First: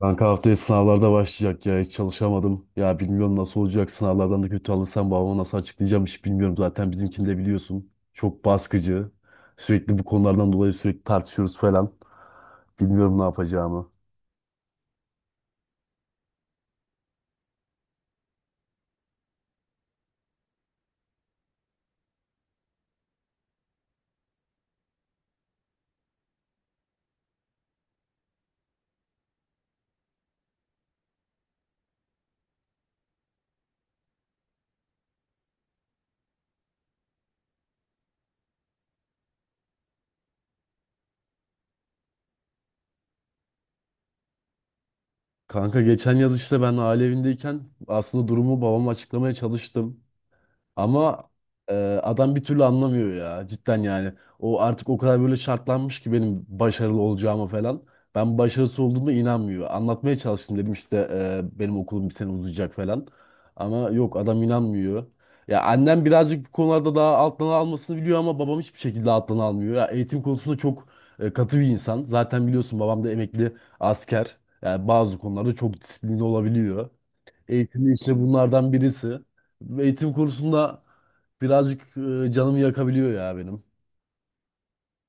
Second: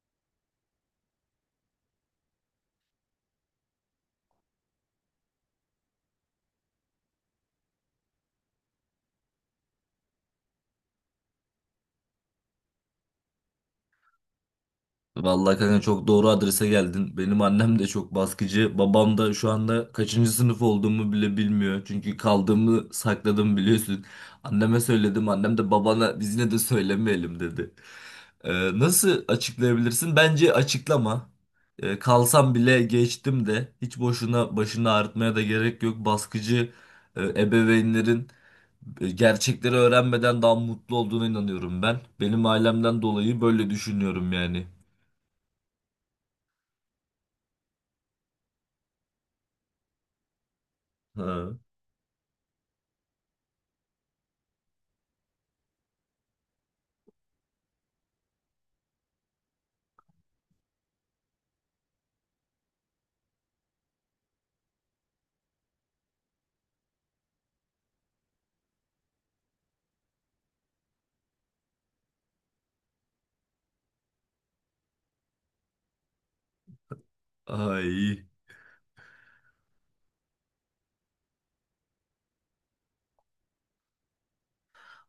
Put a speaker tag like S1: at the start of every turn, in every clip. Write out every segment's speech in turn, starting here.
S1: Kanka haftaya sınavlarda başlayacak ya, hiç çalışamadım. Ya bilmiyorum nasıl olacak, sınavlardan da kötü alırsam babama nasıl açıklayacağım hiç bilmiyorum. Zaten bizimkini de biliyorsun. Çok baskıcı. Sürekli bu konulardan dolayı tartışıyoruz falan. Bilmiyorum ne yapacağımı.
S2: Vallahi kanka çok doğru adrese geldin. Benim annem de çok baskıcı. Babam da şu anda kaçıncı sınıf olduğumu bile bilmiyor. Çünkü kaldığımı sakladım biliyorsun. Anneme söyledim. Annem de babana biz yine de söylemeyelim dedi. Nasıl açıklayabilirsin? Bence açıklama. Kalsam bile geçtim de hiç boşuna başını ağrıtmaya da gerek yok. Baskıcı ebeveynlerin gerçekleri öğrenmeden daha mutlu olduğuna inanıyorum ben. Benim ailemden dolayı böyle düşünüyorum yani.
S1: Kanka geçen yaz işte ben aile evindeyken aslında durumu babama açıklamaya çalıştım. Ama
S2: Ha,
S1: e, adam bir türlü anlamıyor ya, cidden yani. O artık o kadar böyle şartlanmış ki benim başarılı olacağıma falan. Ben başarısız olduğuma inanmıyor. Anlatmaya çalıştım, dedim işte benim okulum bir sene uzayacak falan. Ama yok, adam inanmıyor. Ya annem birazcık bu konularda daha alttan almasını biliyor ama babam hiçbir şekilde alttan almıyor. Ya eğitim konusunda çok katı bir insan. Zaten biliyorsun, babam da emekli asker. Yani bazı konularda çok disiplinli olabiliyor. Eğitim işte
S2: ay.
S1: bunlardan birisi. Eğitim kursunda birazcık canımı yakabiliyor ya benim.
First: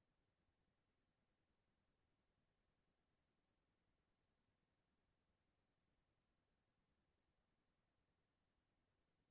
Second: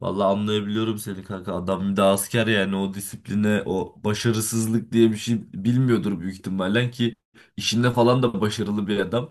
S2: Vallahi anlayabiliyorum seni kanka. Adam bir de asker, yani o disipline, o başarısızlık diye bir şey bilmiyordur büyük ihtimalle ki işinde falan da başarılı bir adam.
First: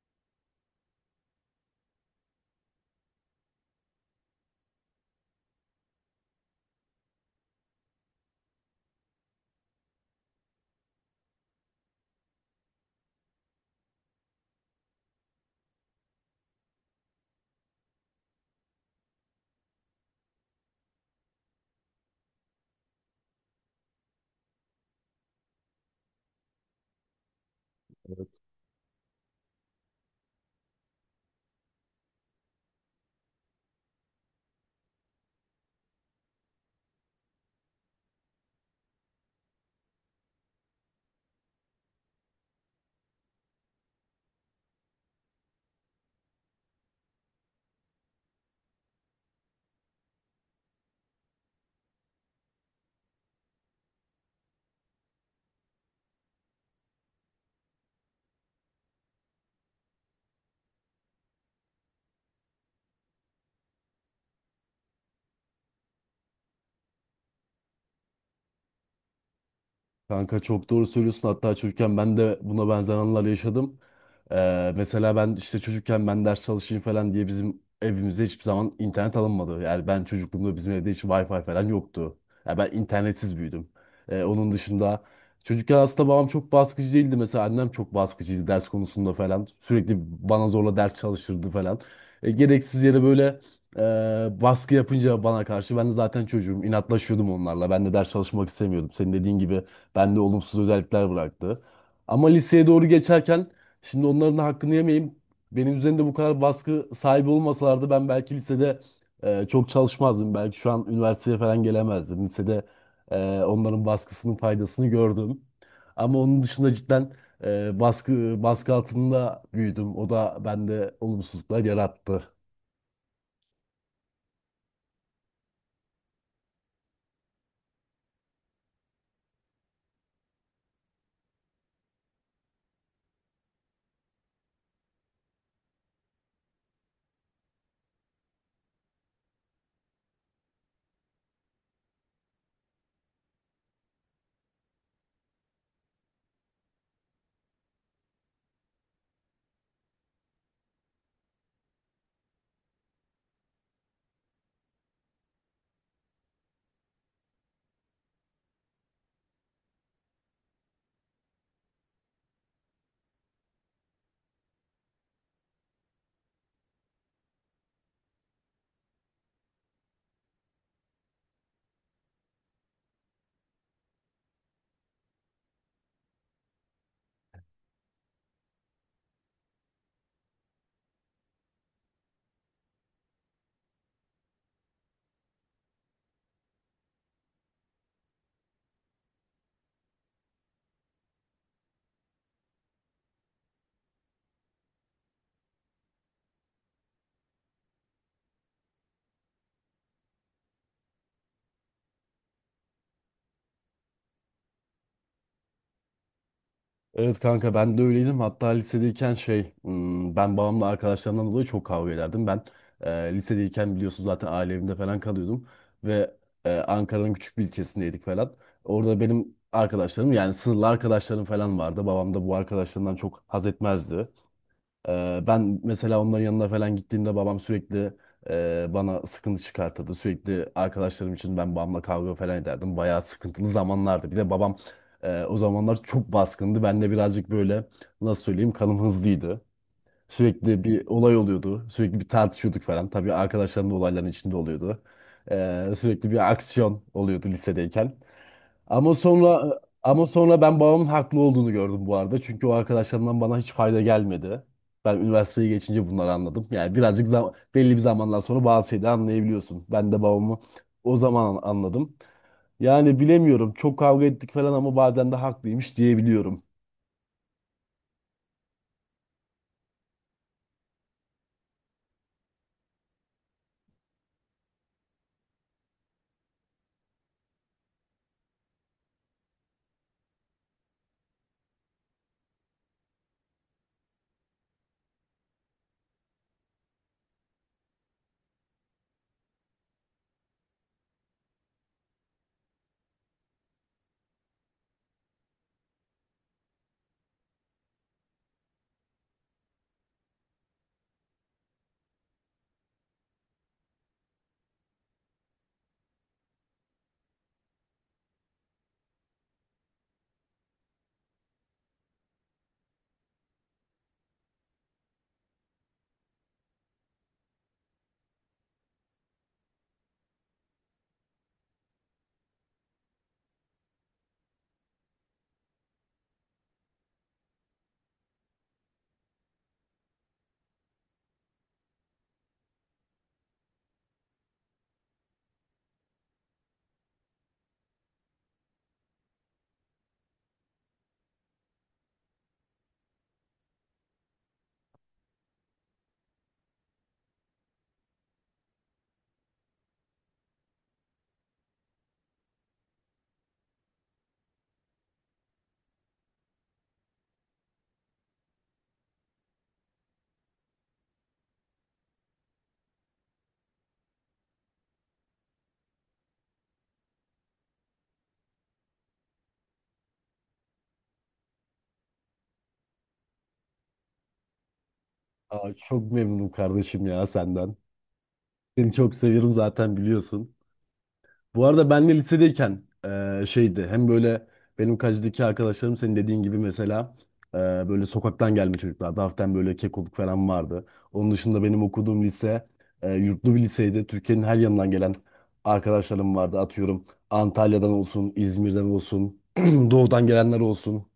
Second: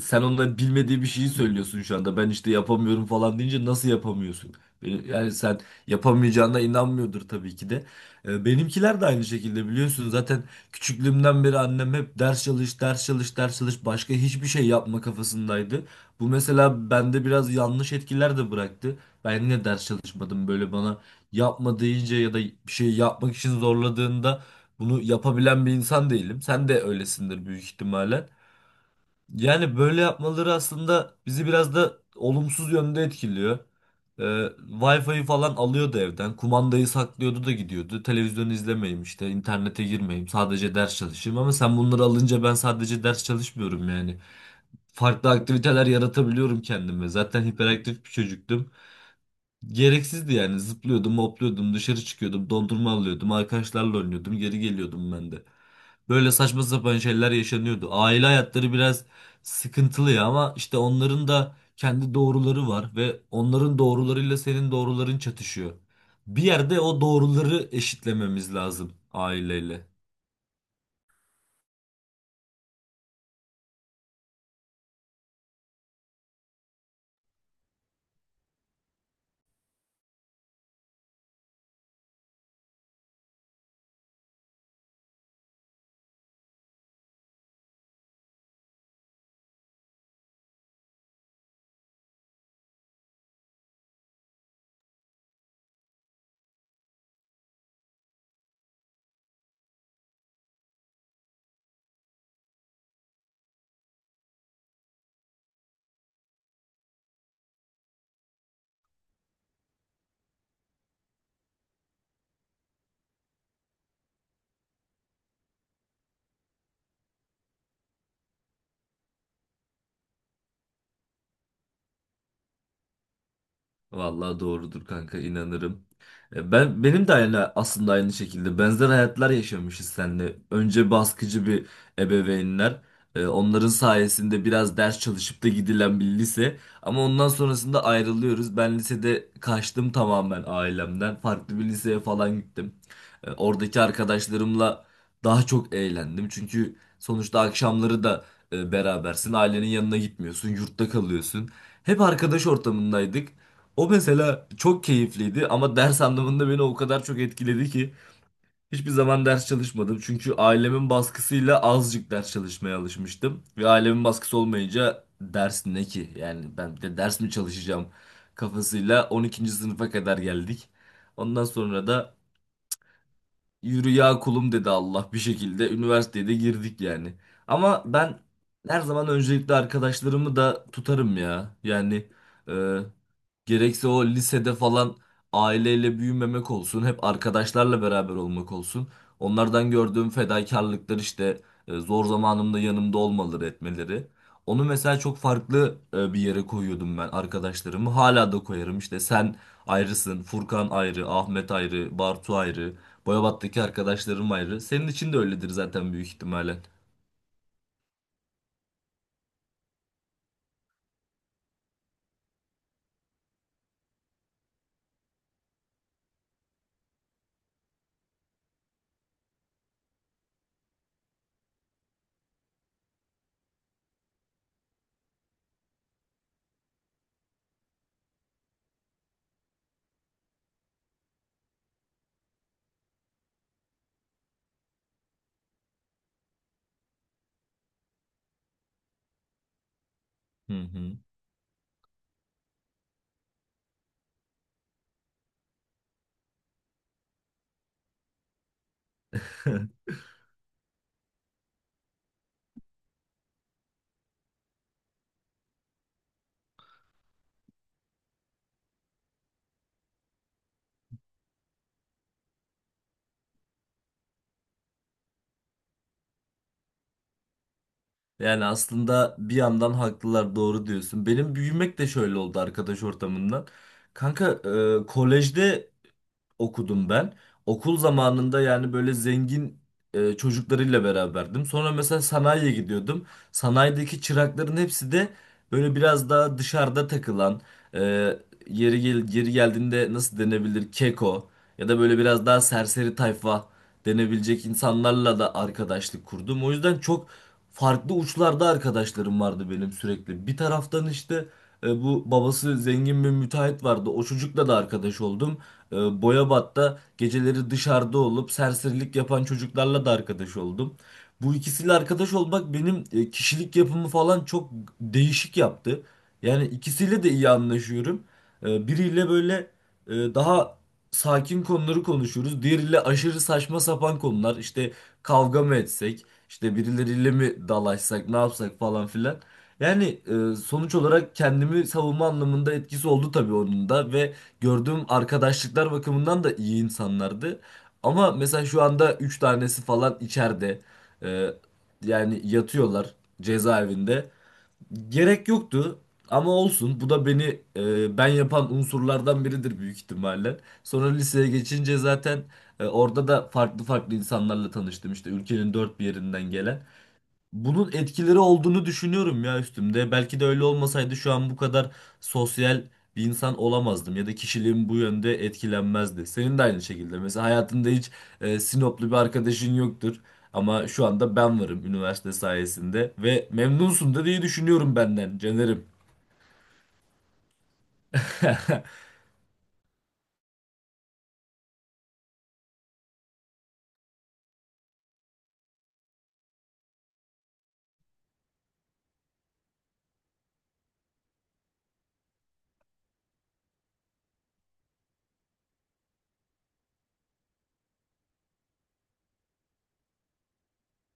S2: Sen onların bilmediği bir şeyi söylüyorsun şu anda. Ben işte yapamıyorum falan deyince nasıl yapamıyorsun? Yani sen yapamayacağına inanmıyordur tabii ki de. Benimkiler de aynı şekilde biliyorsun. Zaten küçüklüğümden beri annem hep ders çalış, ders çalış, ders çalış. Başka hiçbir şey yapma kafasındaydı. Bu mesela bende biraz yanlış etkiler de bıraktı. Ben yine ders çalışmadım. Böyle bana yapma deyince ya da bir şey yapmak için zorladığında bunu yapabilen bir insan değilim. Sen de öylesindir büyük ihtimalle. Yani böyle yapmaları aslında bizi biraz da olumsuz yönde etkiliyor. Wi-Fi'yi falan alıyordu evden. Kumandayı saklıyordu da gidiyordu. Televizyon izlemeyeyim işte, internete girmeyeyim, sadece ders çalışayım. Ama sen bunları alınca ben sadece ders çalışmıyorum yani. Farklı aktiviteler yaratabiliyorum kendime. Zaten hiperaktif bir çocuktum. Gereksizdi yani. Zıplıyordum, hopluyordum, dışarı çıkıyordum, dondurma alıyordum, arkadaşlarla oynuyordum, geri geliyordum ben de. Böyle saçma sapan şeyler yaşanıyordu. Aile hayatları biraz sıkıntılı ya, ama işte onların da kendi doğruları var ve onların doğrularıyla senin doğruların çatışıyor. Bir yerde o doğruları eşitlememiz lazım aileyle.
S1: Kanka çok doğru söylüyorsun. Hatta çocukken ben de buna benzer anılar yaşadım. Mesela ben işte çocukken ben ders çalışayım falan diye bizim evimize hiçbir zaman internet alınmadı. Yani ben çocukluğumda bizim evde hiç Wi-Fi falan yoktu. Yani ben internetsiz büyüdüm. Onun dışında çocukken aslında babam çok baskıcı değildi. Mesela annem çok baskıcıydı ders konusunda falan. Sürekli bana zorla ders çalıştırdı falan. Gereksiz yere böyle baskı yapınca bana karşı ben de zaten çocuğum inatlaşıyordum onlarla. Ben de ders çalışmak istemiyordum. Senin dediğin gibi bende olumsuz özellikler bıraktı. Ama liseye doğru geçerken şimdi onların hakkını yemeyeyim. Benim üzerinde bu kadar baskı sahibi olmasalardı ben belki lisede çok çalışmazdım. Belki şu an üniversiteye falan gelemezdim. Lisede onların baskısının faydasını gördüm. Ama onun dışında cidden baskı baskı altında büyüdüm. O da bende olumsuzluklar yarattı.
S2: Vallahi doğrudur kanka, inanırım. Benim de aynı, aslında aynı şekilde benzer hayatlar yaşamışız seninle. Önce baskıcı bir ebeveynler, onların sayesinde biraz ders çalışıp da gidilen bir lise, ama ondan sonrasında ayrılıyoruz. Ben lisede kaçtım tamamen ailemden. Farklı bir liseye falan gittim. Oradaki arkadaşlarımla daha çok eğlendim. Çünkü sonuçta akşamları da berabersin. Ailenin yanına gitmiyorsun, yurtta kalıyorsun. Hep arkadaş ortamındaydık. O mesela çok keyifliydi, ama ders anlamında beni o kadar çok etkiledi ki hiçbir zaman ders çalışmadım. Çünkü ailemin baskısıyla azıcık ders çalışmaya alışmıştım. Ve ailemin baskısı olmayınca ders ne ki? Yani ben bir de ders mi çalışacağım kafasıyla 12. sınıfa kadar geldik. Ondan sonra da yürü ya kulum dedi Allah bir şekilde. Üniversiteye de girdik yani. Ama ben her zaman öncelikle arkadaşlarımı da tutarım ya. Yani e, gerekse o lisede falan aileyle büyümemek olsun, hep arkadaşlarla beraber olmak olsun. Onlardan gördüğüm fedakarlıklar, işte zor zamanımda yanımda olmaları, etmeleri. Onu mesela çok farklı bir yere koyuyordum ben arkadaşlarımı. Hala da koyarım. İşte sen ayrısın, Furkan ayrı, Ahmet ayrı, Bartu ayrı. Boyabat'taki arkadaşlarım ayrı. Senin için de öyledir zaten büyük ihtimalle.
S1: Evet kanka, ben de öyleydim. Hatta lisedeyken şey ben babamla arkadaşlarımdan dolayı çok kavga ederdim. Ben lisedeyken biliyorsun zaten aile evinde falan kalıyordum. Ve Ankara'nın küçük bir ilçesindeydik falan. Orada benim arkadaşlarım, yani sınırlı arkadaşlarım falan vardı. Babam da bu arkadaşlarından çok haz etmezdi. Ben mesela onların yanına falan gittiğimde babam sürekli bana sıkıntı çıkartırdı. Sürekli arkadaşlarım için ben babamla kavga falan ederdim. Bayağı sıkıntılı zamanlardı. Bir de babam o zamanlar çok baskındı. Ben de birazcık böyle, nasıl söyleyeyim, kanım hızlıydı.
S2: Hı
S1: Sürekli bir
S2: hı.
S1: olay oluyordu. Sürekli bir tartışıyorduk falan. Tabii arkadaşlarım da olayların içinde oluyordu. Sürekli bir aksiyon oluyordu lisedeyken. Ama sonra ama sonra ben babamın haklı olduğunu gördüm bu arada. Çünkü o arkadaşlarımdan bana hiç fayda gelmedi. Ben üniversiteyi geçince bunları anladım. Yani birazcık belli bir zamandan sonra bazı şeyleri anlayabiliyorsun. Ben de babamı o zaman anladım. Yani bilemiyorum. Çok kavga ettik falan ama bazen de haklıymış diyebiliyorum.
S2: Yani aslında bir yandan haklılar, doğru diyorsun. Benim büyümek de şöyle oldu arkadaş ortamından. Kanka kolejde okudum ben. Okul zamanında yani böyle zengin çocuklarıyla beraberdim. Sonra mesela sanayiye gidiyordum. Sanayideki çırakların hepsi de böyle biraz daha dışarıda takılan, e, yeri gel, yeri geldiğinde nasıl denebilir, keko ya da böyle biraz daha serseri tayfa denebilecek insanlarla da arkadaşlık kurdum. O yüzden çok farklı uçlarda arkadaşlarım vardı benim sürekli. Bir taraftan işte bu babası zengin bir müteahhit vardı. O çocukla da arkadaş oldum. E, Boyabat'ta geceleri dışarıda olup serserilik yapan çocuklarla da arkadaş oldum. Bu ikisiyle arkadaş olmak benim kişilik yapımı falan çok değişik yaptı. Yani ikisiyle de iyi anlaşıyorum. Biriyle böyle daha sakin konuları konuşuyoruz. Diğeriyle aşırı saçma sapan konular. İşte kavga mı etsek, işte birileriyle mi dalaşsak, ne yapsak falan filan. Yani sonuç olarak kendimi savunma anlamında etkisi oldu tabii onun da, ve gördüğüm arkadaşlıklar bakımından da iyi insanlardı. Ama mesela şu anda 3 tanesi falan içeride. Ee, yani yatıyorlar cezaevinde. Gerek yoktu ama olsun. Bu da beni, ben yapan unsurlardan biridir büyük ihtimalle. Sonra liseye geçince zaten orada da farklı farklı insanlarla tanıştım. İşte ülkenin dört bir yerinden gelen. Bunun etkileri olduğunu düşünüyorum ya üstümde. Belki de öyle olmasaydı şu an bu kadar sosyal bir insan olamazdım ya da kişiliğim bu yönde etkilenmezdi. Senin de aynı şekilde. Mesela hayatında hiç Sinoplu bir arkadaşın yoktur, ama şu anda ben varım üniversite sayesinde ve memnunsun da diye düşünüyorum benden
S1: Aa,
S2: Caner'im.
S1: çok memnunum kardeşim ya senden. Seni çok seviyorum zaten biliyorsun. Bu arada ben de lisedeyken şeydi, hem böyle benim kacideki arkadaşlarım senin dediğin gibi, mesela eee, böyle sokaktan gelme çocuklar. Hafiften böyle kekoluk falan vardı. Onun dışında benim okuduğum lise yurtlu bir liseydi. Türkiye'nin her yanından gelen arkadaşlarım vardı. Atıyorum Antalya'dan olsun, İzmir'den olsun, doğudan gelenler olsun.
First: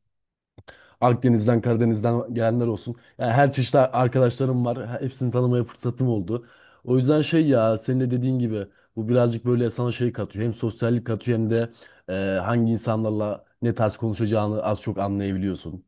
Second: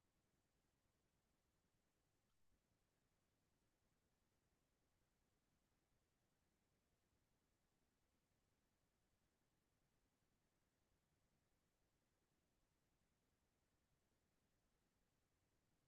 S1: Akdeniz'den, Karadeniz'den gelenler olsun. Yani her çeşit arkadaşlarım var. Hepsini tanımaya fırsatım oldu. O yüzden şey ya, senin de dediğin gibi bu birazcık böyle sana şey katıyor. Hem sosyallik katıyor hem de e, hangi insanlarla ne tarz konuşacağını az çok anlayabiliyorsun.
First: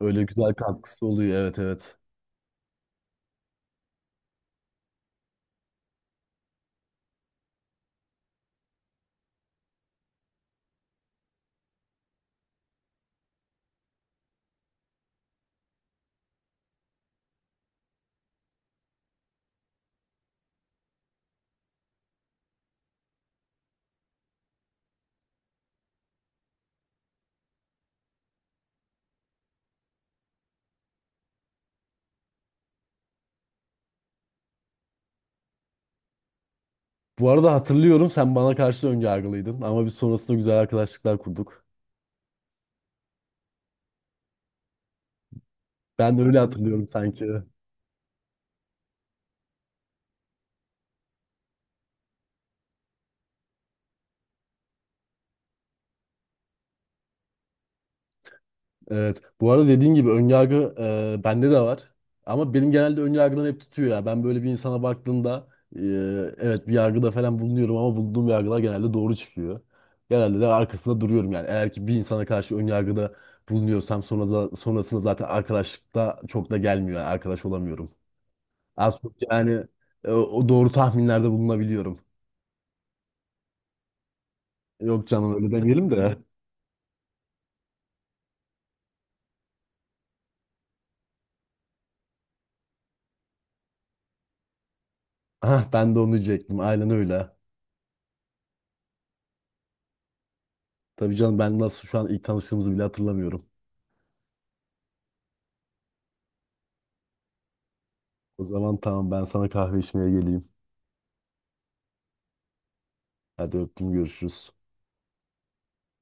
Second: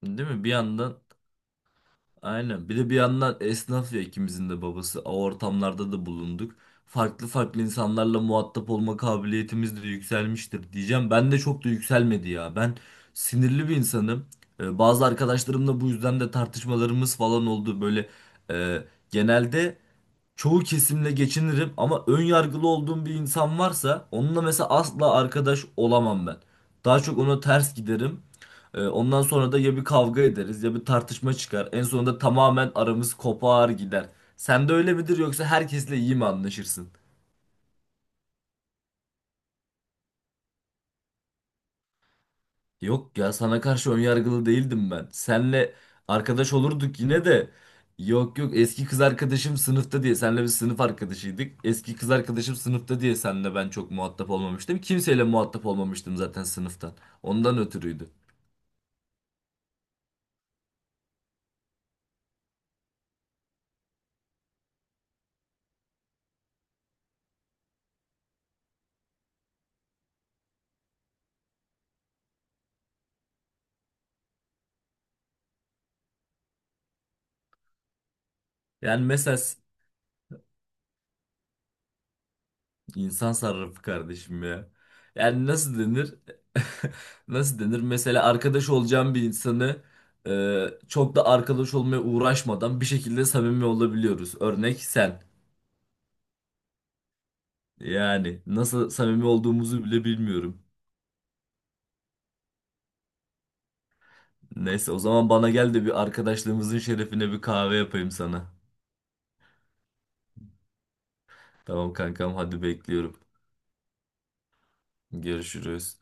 S1: Öyle
S2: Değil mi? Bir
S1: güzel
S2: yandan
S1: katkısı oluyor. Evet, evet.
S2: aynen. Bir de bir yandan esnaf ya ikimizin de babası. O ortamlarda da bulunduk. Farklı farklı insanlarla muhatap olma kabiliyetimiz de yükselmiştir diyeceğim. Ben de çok da yükselmedi ya. Ben sinirli bir insanım. Bazı arkadaşlarımla bu yüzden de tartışmalarımız falan oldu. Böyle e, genelde çoğu kesimle geçinirim, ama ön yargılı olduğum bir insan varsa onunla mesela asla arkadaş olamam ben. Daha çok ona ters giderim. Ondan sonra da ya bir kavga ederiz ya bir tartışma çıkar. En sonunda tamamen aramız kopar gider. Sen de öyle midir yoksa herkesle iyi mi anlaşırsın?
S1: Bu arada hatırlıyorum, sen bana karşı önyargılıydın ama biz sonrasında güzel arkadaşlıklar kurduk.
S2: Yok ya, sana karşı önyargılı değildim ben. Senle
S1: Ben de öyle
S2: arkadaş
S1: hatırlıyorum
S2: olurduk yine
S1: sanki.
S2: de. Yok yok, eski kız arkadaşım sınıfta diye senle bir sınıf arkadaşıydık. Eski kız arkadaşım sınıfta diye senle ben çok muhatap olmamıştım. Kimseyle muhatap olmamıştım zaten sınıftan. Ondan ötürüydü.
S1: Evet. Bu arada dediğin gibi önyargı bende de var. Ama benim genelde önyargılar hep tutuyor ya. Ben böyle bir insana baktığımda e, evet, bir yargıda falan bulunuyorum ama bulunduğum yargılar genelde doğru çıkıyor. Genelde de arkasında duruyorum yani. Eğer ki bir insana karşı önyargıda bulunuyorsam sonrasında zaten arkadaşlıkta çok da gelmiyor. Yani arkadaş olamıyorum. Az
S2: Yani
S1: çok
S2: mesela
S1: yani o doğru tahminlerde bulunabiliyorum.
S2: İnsan sarrafı kardeşim ya.
S1: Yok canım,
S2: Yani
S1: öyle
S2: nasıl
S1: demeyelim
S2: denir?
S1: de.
S2: Nasıl denir? Mesela arkadaş olacağım bir insanı çok da arkadaş olmaya uğraşmadan bir şekilde samimi olabiliyoruz. Örnek sen.
S1: Ah, ben de onu diyecektim. Aynen öyle.
S2: Yani nasıl samimi olduğumuzu bile bilmiyorum.
S1: Tabii canım, ben nasıl şu an ilk tanıştığımızı bile hatırlamıyorum.
S2: Neyse o zaman bana gel de bir arkadaşlığımızın şerefine bir kahve yapayım
S1: O
S2: sana.
S1: zaman tamam, ben sana kahve içmeye geleyim.
S2: Tamam kankam, hadi bekliyorum.
S1: Hadi öptüm, görüşürüz.
S2: Görüşürüz.